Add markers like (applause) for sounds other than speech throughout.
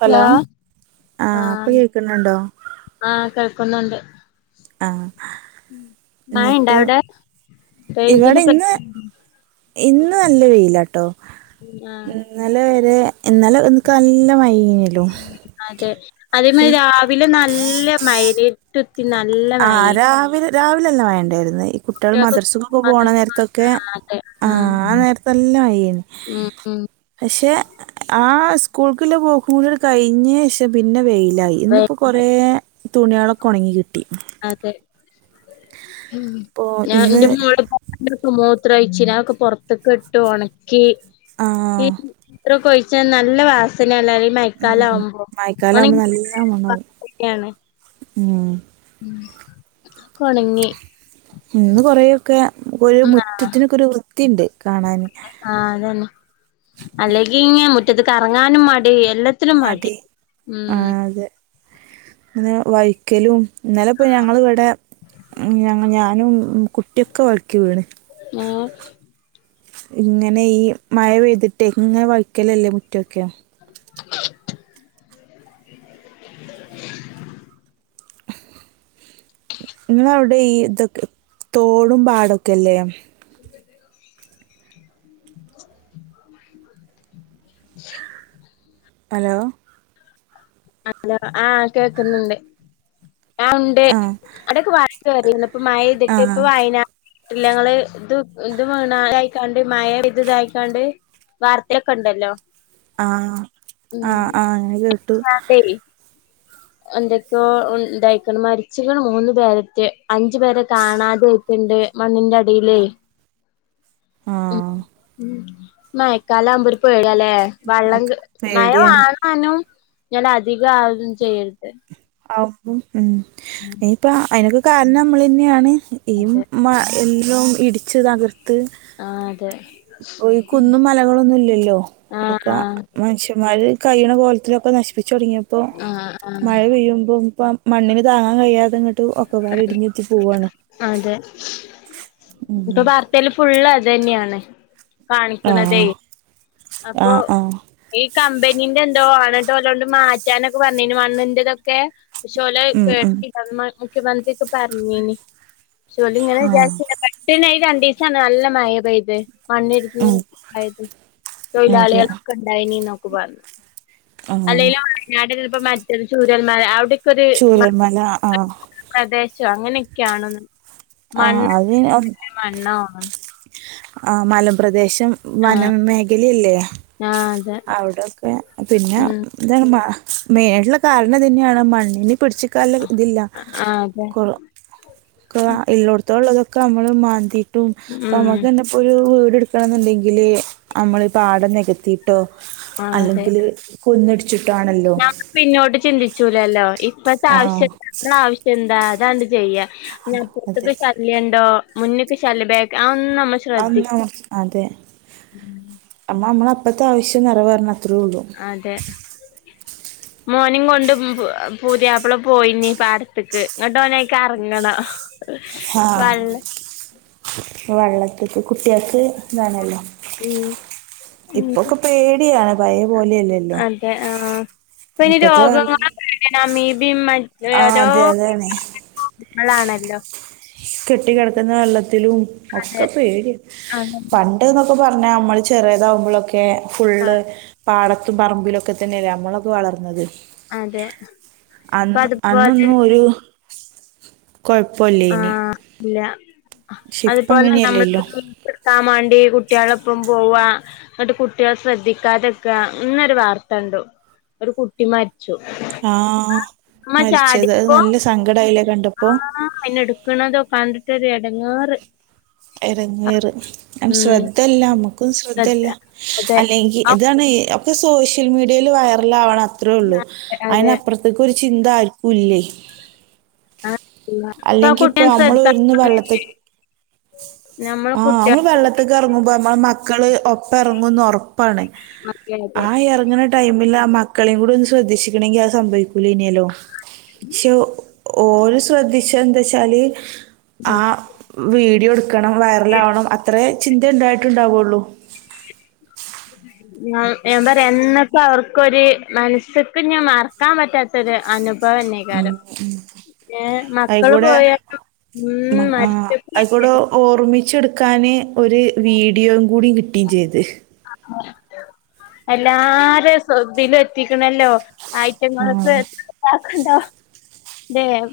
Hello ആഹ് ഇപ്പോ കേൾക്കണുണ്ടോ ആഹ് കേൾക്കുന്നുണ്ട് ആഹ് മഴണ്ടോ എന്നിട്ട് അവിടെ റേഞ്ചിന് ഇവിടെ പ്ര ഇന്ന് ഇന്ന് നല്ല വെയിലാട്ടോ ആഹ് ഇന്നാലെ വരെ ഇന്നല എൻക്ക് നല്ല മഴ അയിനാലോ അതെ അതേമാരി രാവിലെ നല്ല മയല് ഇരുട്ടത് നല്ല ആഹ് മഴേനി രാവിലെ രാവിലല്ല മഴയിണ്ടായിരുന്നു ഈ കുട്ടികള് കുട്ട്യാൾക്ക് സ്കൂൾ മദർസുക്കുക പോണ നേര മദ്രസക്ക് ത്തൊക്കെ ആഹ് അതെ ആഹ് ആഹ് നേരത്ത് നല്ല മഴേന്ന് ഉം ഉം പക്ഷെ ആഹ് സ്കൂൾക്കുള്ള പോക്ക്‌ കുടി കഴിഞ്ഞ് പിന്നെ വെയി ല്ലയി ഇന്നിപ്പോ കൊറേ തുണികളൊക്കെ ഉണങ്ങി കിട്ടി അതെ ഉം അപ്പോ ഇന്ന് ഞാൻന്റെ മോള് കോ മൂത്രഴിച്ചിനാക്ക് പൊറത്ത്ക്ക് ഇട്ട് ഒണക്കി ഈ ആഹ് മൂത്രൊകൊഴി ച്ച നല്ല വാസനല്ലേ ഈ മയക്കാലം ഉം ആവുമ്പോ അണെ മഴക്കാലാവുമ്പോ നല്ല മണാവും (unintelligible) അണേ ഉം ഉം ഇന്ന് കൊറേ ഒക്കെ ഒരു ഉം ആഹ് മുറ്റത്തിനൊക്കെ ഒരു വൃത്തിയിണ്ട് കാണാന് ആഹ് അതന്നെ അല്ലെങ്കി ഇങ്ങി മുറ്റത്തിക്ക് എറങ്ങാനും മടി എല്ല് ത്രനും മടി ഉം പിന്നെ വൈക്കലും ഇന്നലെ പോയി ഞങ്ങള് വിടെ ഞാനും കുട്ടിയൊക്കെ വയ്ക്കിവീണ് ഏഹ് ഇങ്ങനെ ഈ മഴ പെയ്തിട്ട് ഇങ്ങനെ വഴിക്കലല്ലേ മുറ്റൊക്കെ ഇങ്ങള അവിടെ ഈ ഇതൊക്കെ തോടും പാടൊക്കെല്ലേ ഹലോ അലോ ആഹ് കേക്കുന്നുണ്ട് ആഹ് ഉണ്ട് ആഹ് അവിടെക്കെ വരേ കേറിയന്ന്പ്പ മയയ്തിട്ട് ആഹ് ഇപ്പ വൈനാ ട്ടിലങ്ങള് ഇത് ഇത് മണായിക്കാണ്ട് മയ പെയ്ത്‌തായിക്കാണ്ട് വാർത്തയിലൊക്കെണ്ടല്ലോ ആഹ് ആഹ് ആഹ് ങ്ങ് കേട്ടു ടെയ് എന്തൊക്കെയോ ഉം ഇന്തായിക്കണ് മരിച്ചിക്കണ് മൂന്നു പേരറ്റെ അഞ്ചു പേരെ കാണാതായി ട്ട്ണ്ട് മണ്ണിന്റെ അടിലേയ് ഉം ആഹ് മഴക്കാലാവുമ്പോ ഒരു പേടിയാല്ലേ മക്ക വള്ളംങ്ക് പേടിയാണ് മയവാണാനും ഞല് അധികം ആവും ചെയ്യരുത് (unintelligible) ഉം ഉം ഇപ്പ അതിനൊക്കെ കാരണം ഞമ്മളന്നെയാണ് ഈ അതെ മ എല്ലും ഇടിച്ച് തകർത്ത് ആഹ് അതെ ഇപ്പൊ കുന്നും മലകളൊന്നും ഇല്ലല്ലോ ഒക്ക ആഹ് ആഹ് മനുഷ്യന്മാര് കയ്യ്ണ പോൽത്തിലൊക്കെ നശിപ്പിച്ചു തുടങ്ങിയപ്പോ ആഹ് മഴ പെയ്യുമ്പോ ഇപ്പം മണ്ണിന് താങ്ങാൻ കഴിയാതെങ്ങട്ട് ഒക്കപാട് ഇടിഞ്ഞ്ത്തി പോവാണ് അതെ ഇപ്പൊ ഉം വാർത്തേല് ഫുള്ള് അതന്നേണ് ആഹ് കാണിക്കണതേയ് അപ്പൊ ആഹ് ആഹ് ഈ കമ്പനീന്റെന്തോ ആണ് ട്ടോ അതോണ്ട് മാറ്റാനൊക്കെ പറഞ്ഞീന്ന്മണ്ണിന്റെതൊക്കെ പക്ഷേ ഓലെ ഉം ഉം (unintelligible) മുഖ്യമന്ത്രിക്കെ പറഞ്ഞീനി പക്ഷേ ഓല് ഇങ്ങനെ ആഹ് വിചാരിച്ചില്ല പെട്ടണയിരണ്ടീസാണ് നല്ല മഴ പെയ്ത് ഉം മണ്ണ്ട്ച്ചിണ്ടായത് അതെ തൊഴിലാളികളൊക്കെ ഉണ്ടായിനീന്നൊക്കെ പറഞ്ഞു ആഹ് അല്ലേലും (unintelligible) ഇപ്പോ മറ്റൊരു ചൂരൽമര അവിടെക്കൊരു മ ചൂരൽമല ആഹ് പ്രദേശോ അങ്ങനെയൊക്കെയാണെന്ന് ആഹ് മണ്ണ് അതിന് മണ്ണോ ആഹ് മലംപ്രദേശം ആഹ് വനം മേഖലിഅല്ലേ ആഹ് അതെ അവിടൊക്കെ പിന്നെ ഉം ഇതാണ് മാ മെയിനായിട്ടുള്ള കാരണം ഇതന്നെയാണ് മണ്ണിന് പിടിച്ച് ക്കാൻള്ള ഇതില്ല ആഹ് അതെ കൊറ കൊറാ ഇല്ലോട്തോൾള്ളതൊക്കെ നമ്മള് മാന്തിട്ടും ഇപ്പമ്മ ഉം ന്നെ ഫുൾ വീട് എടുക്കണന്നുണ്ടെങ്കില് നമ്മള് പാടം നികത്തി ട്ടോ ആഹ് അതെ അല്ലെങ്കില് കുന്നിടിച്ചിട്ടാണല്ലോ നമ്മ പിന്നോട്ട് ചിന്തിച്ചൂലല്ലോ ഇപ്പത്തെ ആ ആവശ്യം ആവശ്യം എന്താ അതാണ്ട് ചെയ്യാ ന്നാ അതെ അപ്പുറത്തേക്ക് ശല്യണ്ടോ മുന്ന്ക്ക് ശല്യ ബേ അതൊന്നും നമ്മ ശ്രദ്ധി അന്ന് അമ്മ അമ്മള അപ്പഴത്തെ ആവശ്യം നിറവേറണം അത്രേള്ളൂ അതെ മോനിം കൊണ്ട് പുതിയാപ്പള പോയിനീ പാടത്ത്ക്ക് ഇങ്ങട്ട് ഓനൈക്കറങ്ങണം ആഹ് വെള്ളത്ത്ക്ക് കുട്ട്യാക്ക് ഇതാണല്ലോ ഉം ഇപ്പൊക്കെ പേടിയാണ് പയേപോലെയല്ലല്ലോ അതെ ആഹ് ഇപ്പയിന് വെള്ള രോഗങ്ങളെ പേടിയാ അമീബി മാ ആ ഓരോ അതെ അതാണ് (unintelligible) ങ്ങളാണല്ലോ കെട്ടികെടക്കുന്ന വെള്ളത്തിലും അതെ ഒക്കെ പേടിയാ അതെ പൺ ണ്ട്ന്നൊക്കെ പറഞ്ഞാ നമ്മള് ചെറിയതാകുമ്പളൊക്കെ ഫുള്ള് ആഹ് പാടത്തും പറമ്പിലൊക്കെ തന്നെയല്ലേ നമ്മളൊക്കെ വളർന്നത് അതെ ഇപ്പൊ അന്ന് അതുപോലെ അന്നൊന്നും ഒരു കൊഴപ്പോ ആ ഇല്ല പക്ഷെ ഇപ്പ അതുപോലെ നമ്മള അങ്ങനെയല്ലല്ലോ (unintelligible) നിർത്താൻ മാണ്ടി കുട്ട്യാളൊപ്പം പോവാ ഇന്നിട്ട് കുട്ട്യാളെ ശ്രദ്ധിക്കാതെക്കാ ഇന്നൊരു വാർത്ത കണ്ടു ഒരു കുട്ടി മരി ച്ചു ആ ഉമ്മച്ചാടി മരിച്ചത് അത് നല്ല സങ്കടായില്ലേ കണ്ടപ്പോ ആഹ് അയിനെ എടുക്കണതും കണ്ടിട്ടൊരു എടങ്ങാറ് എടങ്ങേറ് (unintelligible) ഉം ശ്രദ്ധയില്ല നമ്മക്കും ശ്രദ്ധ ശ്രദ്ധയില്ല അതെ അല്ലെങ്കി ഇതാണെ ഒക്കെ സോഷ്യൽമീഡിയയിൽ വൈറലാവണം അത്രേ ഉള്ളൂ അതെ അതെ അതിനപ്പുറ അതൊക്കെ ഒരു ചിന്ത ആരിക്കൂല്ലേ ആഹ് ഇപ്പൊ ആ കുട്ടീനെ നമ്മൾ ശ്രദ്ധ ഇരുന്ന് (unintelligible) ആഹ് അമ്മള് വെള്ളത്ത്ക്ക് എറങ്ങുമ്പോ അമ്മളെ മക്കള് ഒപ്പൊറെങ്ങുന്ന് ഒറപ്പാണ് അതെ അതെ ടൈമിലാ ആ മക്കളെയും കൂടി ഒന്ന് ശ്രദ്ധിച്ചിക്കണങ്കില് അത് സംഭവിക്കൂലെനല്ലോ പക്ഷെ ഓല് ശ്രദ്ധിച്ചെന്തേച്ചാല് ആ വ് വീഡിയോ എടുക്കണം വൈറലാവണം അത്രേ ചിന്തയിണ്ടായിട്ടുണ്ടാവൂള്ളൂ (unintelligible) ഞാൻ പറയാ എന്നപ്പ അവർക്കൊരു മനസ്സ്ക്ക്ഞ്ഞി മറക്കാൻ പറ്റാത്ത ത്തൊരു ഉം അനുഭവന്നെയ്കാരം ഉം ഏഹ് മക്കള് അയിക്കൂടെ പോയാലും ഉം മ ആഹ് അയിക്കൂടെ മരിച്ചപ്പോലേക്കാരം ഓർമിച്ചെടു ക്കാന് ഒരു വീഡിയോ കൂടി കിട്ടേം ചെയ്ത് എല്ലാരെ സൊ ഇതില് എത്തിക്കണല്ലോ ഐറ്റങ്ങൾക്ക് ആഹ് (unintelligible)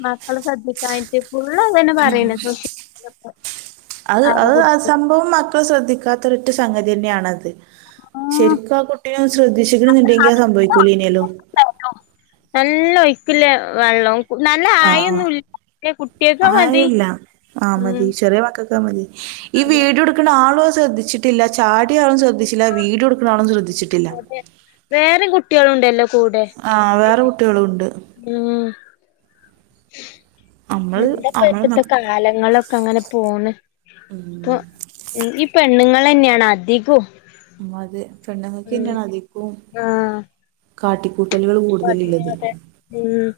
ല്ലേ മക്കളെ ശ്രദ്ധിക്കാഞ്ഞിട്ട് ഫുള്ള് അതന്നെ ഉം പറയണെ സോഷ്യൽ മീഡിയയിലൊക്കെ അത് ആരെ അത് ആ കുറിച്ച് സംഭവം മക്ക് ക്കളെ ശ്രദ്ധിക്കാത്ത ഒരൊറ്റ സംഗതി തന്നെയാണത് ആഹ് ശരിക്ക് ആ കുട്ടീനെ ഒന്ന് ശ്രദ്ധിച്ചിക്കണ്ന്ന്ണ്ടെങ്കി അത് സംഭവിക്കൂലെനിയല്ലോ (unintelligible) നല്ല ഒയ്ക്ക്ള്ള വെള്ളം നല്ല ആഹ് ആയൊന്നുല്ല (unintelligible) കുട്ടിയേക്ക് ആയില്ല ആ മതി ചെറിയ മക്കക്ക് അത് മതി ഈ അതെ വീഡിയോട് ടുക്കണ ആളു അത് ശ്രദ്ധിച്ചിട്ടില്ല ചാടിയാളും ശ്രദ്ധിച്ചില്ല വീഡിയോ എടുക്കണ ആളും ശ്രദ്ധിച്ചിട്ടില്ല വേറേം കുട്ടിയേളുണ്ടല്ലോ കൂടെ ആഹ് വേറെ കുട്ടികളും ഉണ്ട് ഉം നമ്മള് എന്തപ്പ നമ്മളെ ഇപ്പത്തെ മക്ക കാലങ്ങളൊക്കെ അങ്ങനെ പോണ് ഉം ഇപ്പൊ ഉം ഈ പെണ്ണുങ്ങളെന്നെയാണ് അതികോം ഉം അതെ പെണ്ണുങ്ങക്ക് തന്നെയാണ് അതികോം ആഹ് കാട്ടിക്കൂട്ടലുകൾ കൂ (unintelligible) അതെ ഉം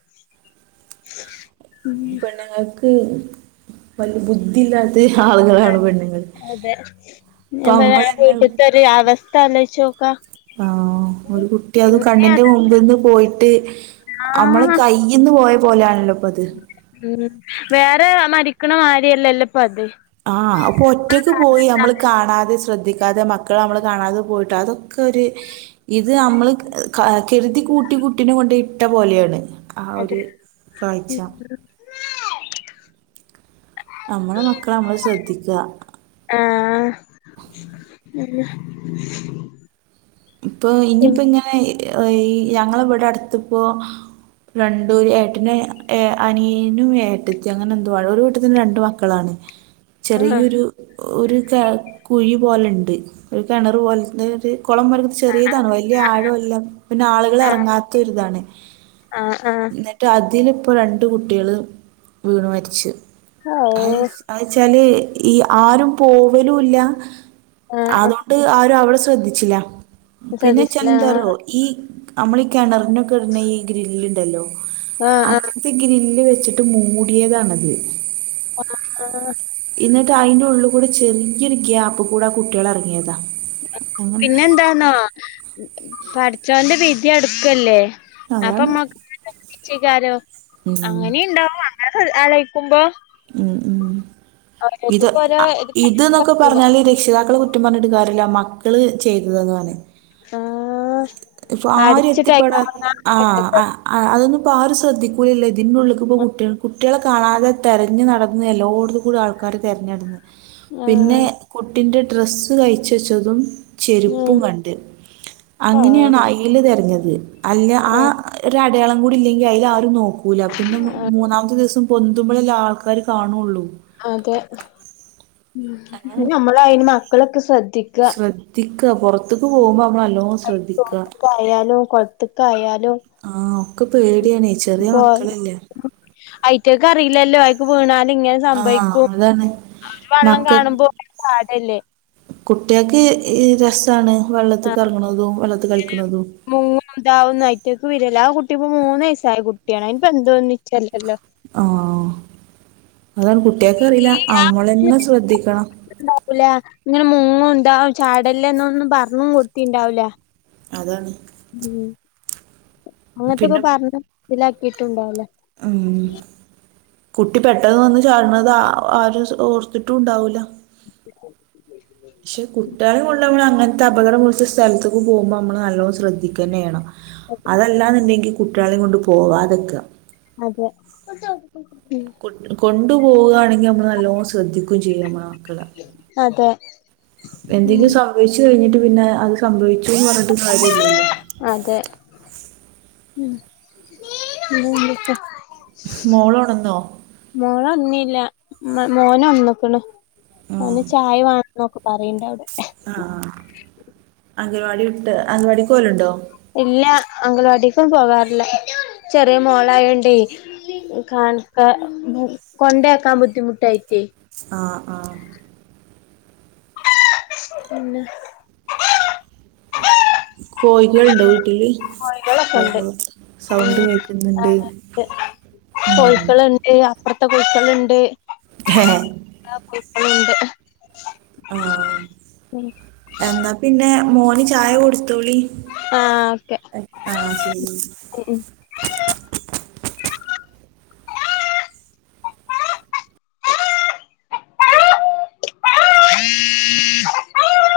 പെണ്ണുങ്ങക്ക് വല് ബുദ്ധിയില്ലാ ത്ത് ആളുകളാണ് ആഹ് പെണ്ണുങ്ങള് അതെ ഇപ്പ ഞാൻ പറയാ ആ അമ്മളെന്നെ (unintelligible) അവസ്ഥ അലോയിച്ചോക്കാ ആഹ് ഒരു കുട്ടി അത് കണ്ണിന്റെ അത് മുമ്പിന്ന് പോയിട്ട് അമ്മളെ ആഹ് കൈയിന്ന് പോയ പോലെയാണല്ലോ ഇപ്പൊ അത് ഉം വേറെ മരിക്കണ മാരിയല്ലല്ലോ ഇപ്പൊ അത് ആഹ് ആപ്പൊ ഒറ്റക്ക് പോയി നമ്മള് കാരണത്താല് കാണാതെ ശ്രദ്ധിക്കാതെ മക്കൾ നമ്മള് കാണാതെ പോയിട്ട് അതൊക്ക് ക്കെ ഒരു ഇത് നമ്മള് ക കെരുതി കൂട്ടി കുട്ടിനെ കൊണ്ട് ഇട്ട പോലെയാണ് ആഹ് ഒരു അതെ കാഴ്ച നമ്മളെ മക്കള നമ്മള് ശ്രദ്ധിക്ക ആഹ് പിന്നെ ഇപ്പൊ ഇനിയിപ്പോ ഇങ്ങനെ അയ് ഞങ്ങള ഇവിടെ അടുത്തപ്പോ രണ്ടുര് ഏട്ടനഏ അനിയനും ഏട്ടത്തി അങ്ങനെ എന്തുവാ ഒരു കീട്ടത്തിന് രണ്ടു മക്കളാണ് (inaudible) ചെറിയൊരു ഒരു കുഴി പോലെുണ്ട് ഒരു കിണർ പോലെ ഒരു കുളം വര ചെറിയതാണ് വലിയ ആഴമ എല്ലാം പിന്നെ ആളുകൾ ആഹ് ഇറങ്ങാത്ത ഒരിതാണ് ആഹ് ആഹ് പട്ട അതിലിപ്പോ രണ്ട് കുട്ടികൾ വീണ് മരിച്ചു ഹാവൂ അയ്വെച്ചാല് ഈ ആരും പോവലുല്ല ആഹ് അതൊ ണ്ട് ആരും അവിടെ ശ്രദ്ധിച്ചില്ല ആഹ് പിന്നെ ശ്രദ്ധിച്ചില്ല ചെലന്താറോ ഈ നമ്മൾ ഈ കിണറിനൊക്കെ ഇടുന്ന ഈ ഗ്രില്ലണ്ടല്ലോ ആഹ് അ ആഹ് ആഹ് ഇത് ഗ്രില്ല് വെച്ചിട്ട് മൂടിയതാണത് (unintelligible) എന്നിട്ട് അയിന്റെ ഉള്ളിൽ കൂടെ ചെറിയൊരു ഗ്യാപ്പ് കൂടെ ആ കുട്ട്യാൾ ഇറങ്ങിയതാ പിന്നെന്താന്നോ പഠിച്ചവന്റെ വിതി അടുക്കല്ലേ അതാണ് അപ്പൊമ്മക്ക് ക്ഷിക്കാരോ ഉം അങ്ങനെയുണ്ടാവ അലേയ്ക്കുമ്പോ ഉം ഉം ഇത് ഓരോ ഇത് ഇത്ന്നൊക്കെ കണക്കാക്കില്ലേ പറഞ്ഞാല് രക്ഷിതാക്കൾ കുറ്റം പറഞ്ഞഞ്ട്ട് ക്കാര്യല്ല മക്കള് ചെയ്തതാണ് ആഹ് ഇപ്പൊ ആരും അടച്ചിട്ടയ്ക്ക് എത്തിപ്പെടാ ആഹ് ഉറങ്ങാല്ലോ ആഹ് ആഹ് അതൊന്നുംപ്പോൾ ആ ഒരു ശ്രദ്ധിക്കൂലല്ലോ ഇന്റെള്ളേക്ക്പ്പോ കുട്ടികൾ കുട്ടികളെ കാണാതെ തെരഞ്ഞു നടന്ന് എല്ലായിടത്തും കൂടി ആൾക്കാാര് തിരഞ്ഞെടുന്ന് പിന്നെ ആഹ് കുട്ടിന്റെ ഡ്രെസ്സ് കഴിച്ചച്ചതും ഉം ചെരുപ്പും കണ്ട് ആഹ് അങ്ങനെയാണ് ആ അയ്ല് തെരഞ്ഞത് അല്ല ആ ആഹ് ഒരു അടയാളം കൂടി ഇല്ലെങ്കിൽ അതിൽ ആരും നോക്കും ൂല പിന്നെ മൂന്നാമത്തെ ദിവസം പൊന്ന്തുമ്പോളെല്ല ആൾക്കാര് കാണുള്ളൂ അതെ നമ്മൾ അയ്ന് മക്കളൊക്കെ ശ്രദ്ധിക്ക ശ്രദ്ധിക്ക പൊർത്ത്ക്ക് പോവുമ്പോ നല്ലോം ശ്രദ്ധിക്ക. ക്കായാലും കൊള്ത്ത്ക്കായാലും. ആഹ് ഒക്കെ പേടിയാണേ ചെറിയ മക്കളല്ലേ. ഐറ്റക്ക് അറീലല്ലോ ഐക്ക് വീണാല് ഇങ്ങെനെ. ആഹ് സംഭവിക്കും അതാണ് അവര് വെള്ളം മക്ക കാണുമ്പോക്ക് ചാടല്ലേ. കുട്ട്യാക്ക് ഹ് രസാണ് വെള്ളത്തിക്ക് എർങ്ങ് ണതും വെള്ളത്തി കളിക്ക്ണതും. മുങ്ങുംതാവുന്നയ്റ്റ്ങ്ങക്ക് വിരല്ല ആ കുട്ടി ഇപ്പോ മൂന്ന് വയസായ കുട്ടിയാണ് അയ്നിപ്പൊ എന്തോന്നിച്ചല്ലല്ലോ. ആഹ് അതാണ് കുട്ട്യാക്ക് അറീല്ല അമ്മളെന്നെ ശ്രദ്ധിക്കണം. ണ്ടാവൂല ഇങ്ങനെ മുങ്ങും താവും ചാടല്ലെന്നൊന്നും പറഞ്ഞും കൊടുത്തിണ്ടാവൂല. അതാണ്. ഉം അങ്ങൻത്തൊക്കെ പിന്നെ പറഞ്ഞും മൻസിലാക്കിട്ടുണ്ടാവുല. അം. കുട്ടി പെട്ടെന്ന് വന്ന് ചാട്ണത് ഹ് ആ ആരും ഓർത്തിട്ടും ഉണ്ടാവൂല. (inaudible) പക്ഷെ കുട്ടിയാളെ കൊണ്ട് നമ്മള് അങ്ങന് ത്തെ അപകടം പിട്ച്ച സ്ഥലത്ത്ക്ക് പോവുമ്പോ നമ്മള് നല്ലോം ശ്രദ്ധിക്കന്നെ ചെയ്യണം. അതെല്ലാന്ന്ണ്ടെങ്കി കുട്ടിയാളെ കൊണ്ട് പോവാതെക്കാ. അതെ ഉം. കൊണ്ട് പോവാണെങ്കി നമ്മള് നല്ലോണം ശ്രദ്ധിക്കും ചെയ്യ മ്മളെ മക്കളെ. അതെ. ഉം എന്തെങ്കിലും സംഭവിച്ചു കൈഞ്ഞിട്ട് പിന്നെ അത് സംഭവിച്ചുന്ന് പർഞ്ഞിട്ട് കാര്യല്ലല്ലോ. അതെ ഹ്മ് പിന്നെന്തൊക്കെ. മോളൊണൊന്നോ? മോളൊണ്ന്നീല മൊമോൻ ഒണ് ന്ന്ക്ക്ണ് ഓന് ചായ വാണം. ന്നൊക്കെ പറിണ്ടഉടെ. ആഹ് അംഗൽവാടി വിട്ട് അംഗൽവാടിക്ക് പോവലുണ്ടോ? ഇല്ല അംഗൽവാടിക്കൊന്നും പോകാറില്ല ചെറിയ മോളായോണ്ടേ. ഹ്കാണ് ക്ക കൊണ്ടാക്കാൻ ബുദ്ധിമുട്ടായോണ്ടെ. ആഹ് ആഹ്. പിന്നെ. കോഴികളുണ്ടോ വീട്ടില്? കോഴികളൊക്കെ ഇണ്ട് കോഴികൾ ഹ്മ് സൗണ്ട് കേൾക്കുന്നുണ്ട് ആഹ് ണ്ട് കോയ്ക്കള്. ഏഹ് അപ്പൊർത്തെ കോയ്ക്കള്ണ്ട്. ഹ് ഹെ. ആഹ് കൂട്ട്ല്ണ്ട്. ആഹ് എന്നാ പിന്നെ മോന് ചായ കൊടുത്തോളി. ആഹ് ഓക്കെ ആ ശരി ഹ് ഹ്മ്. (unintelligible) (unintelligible)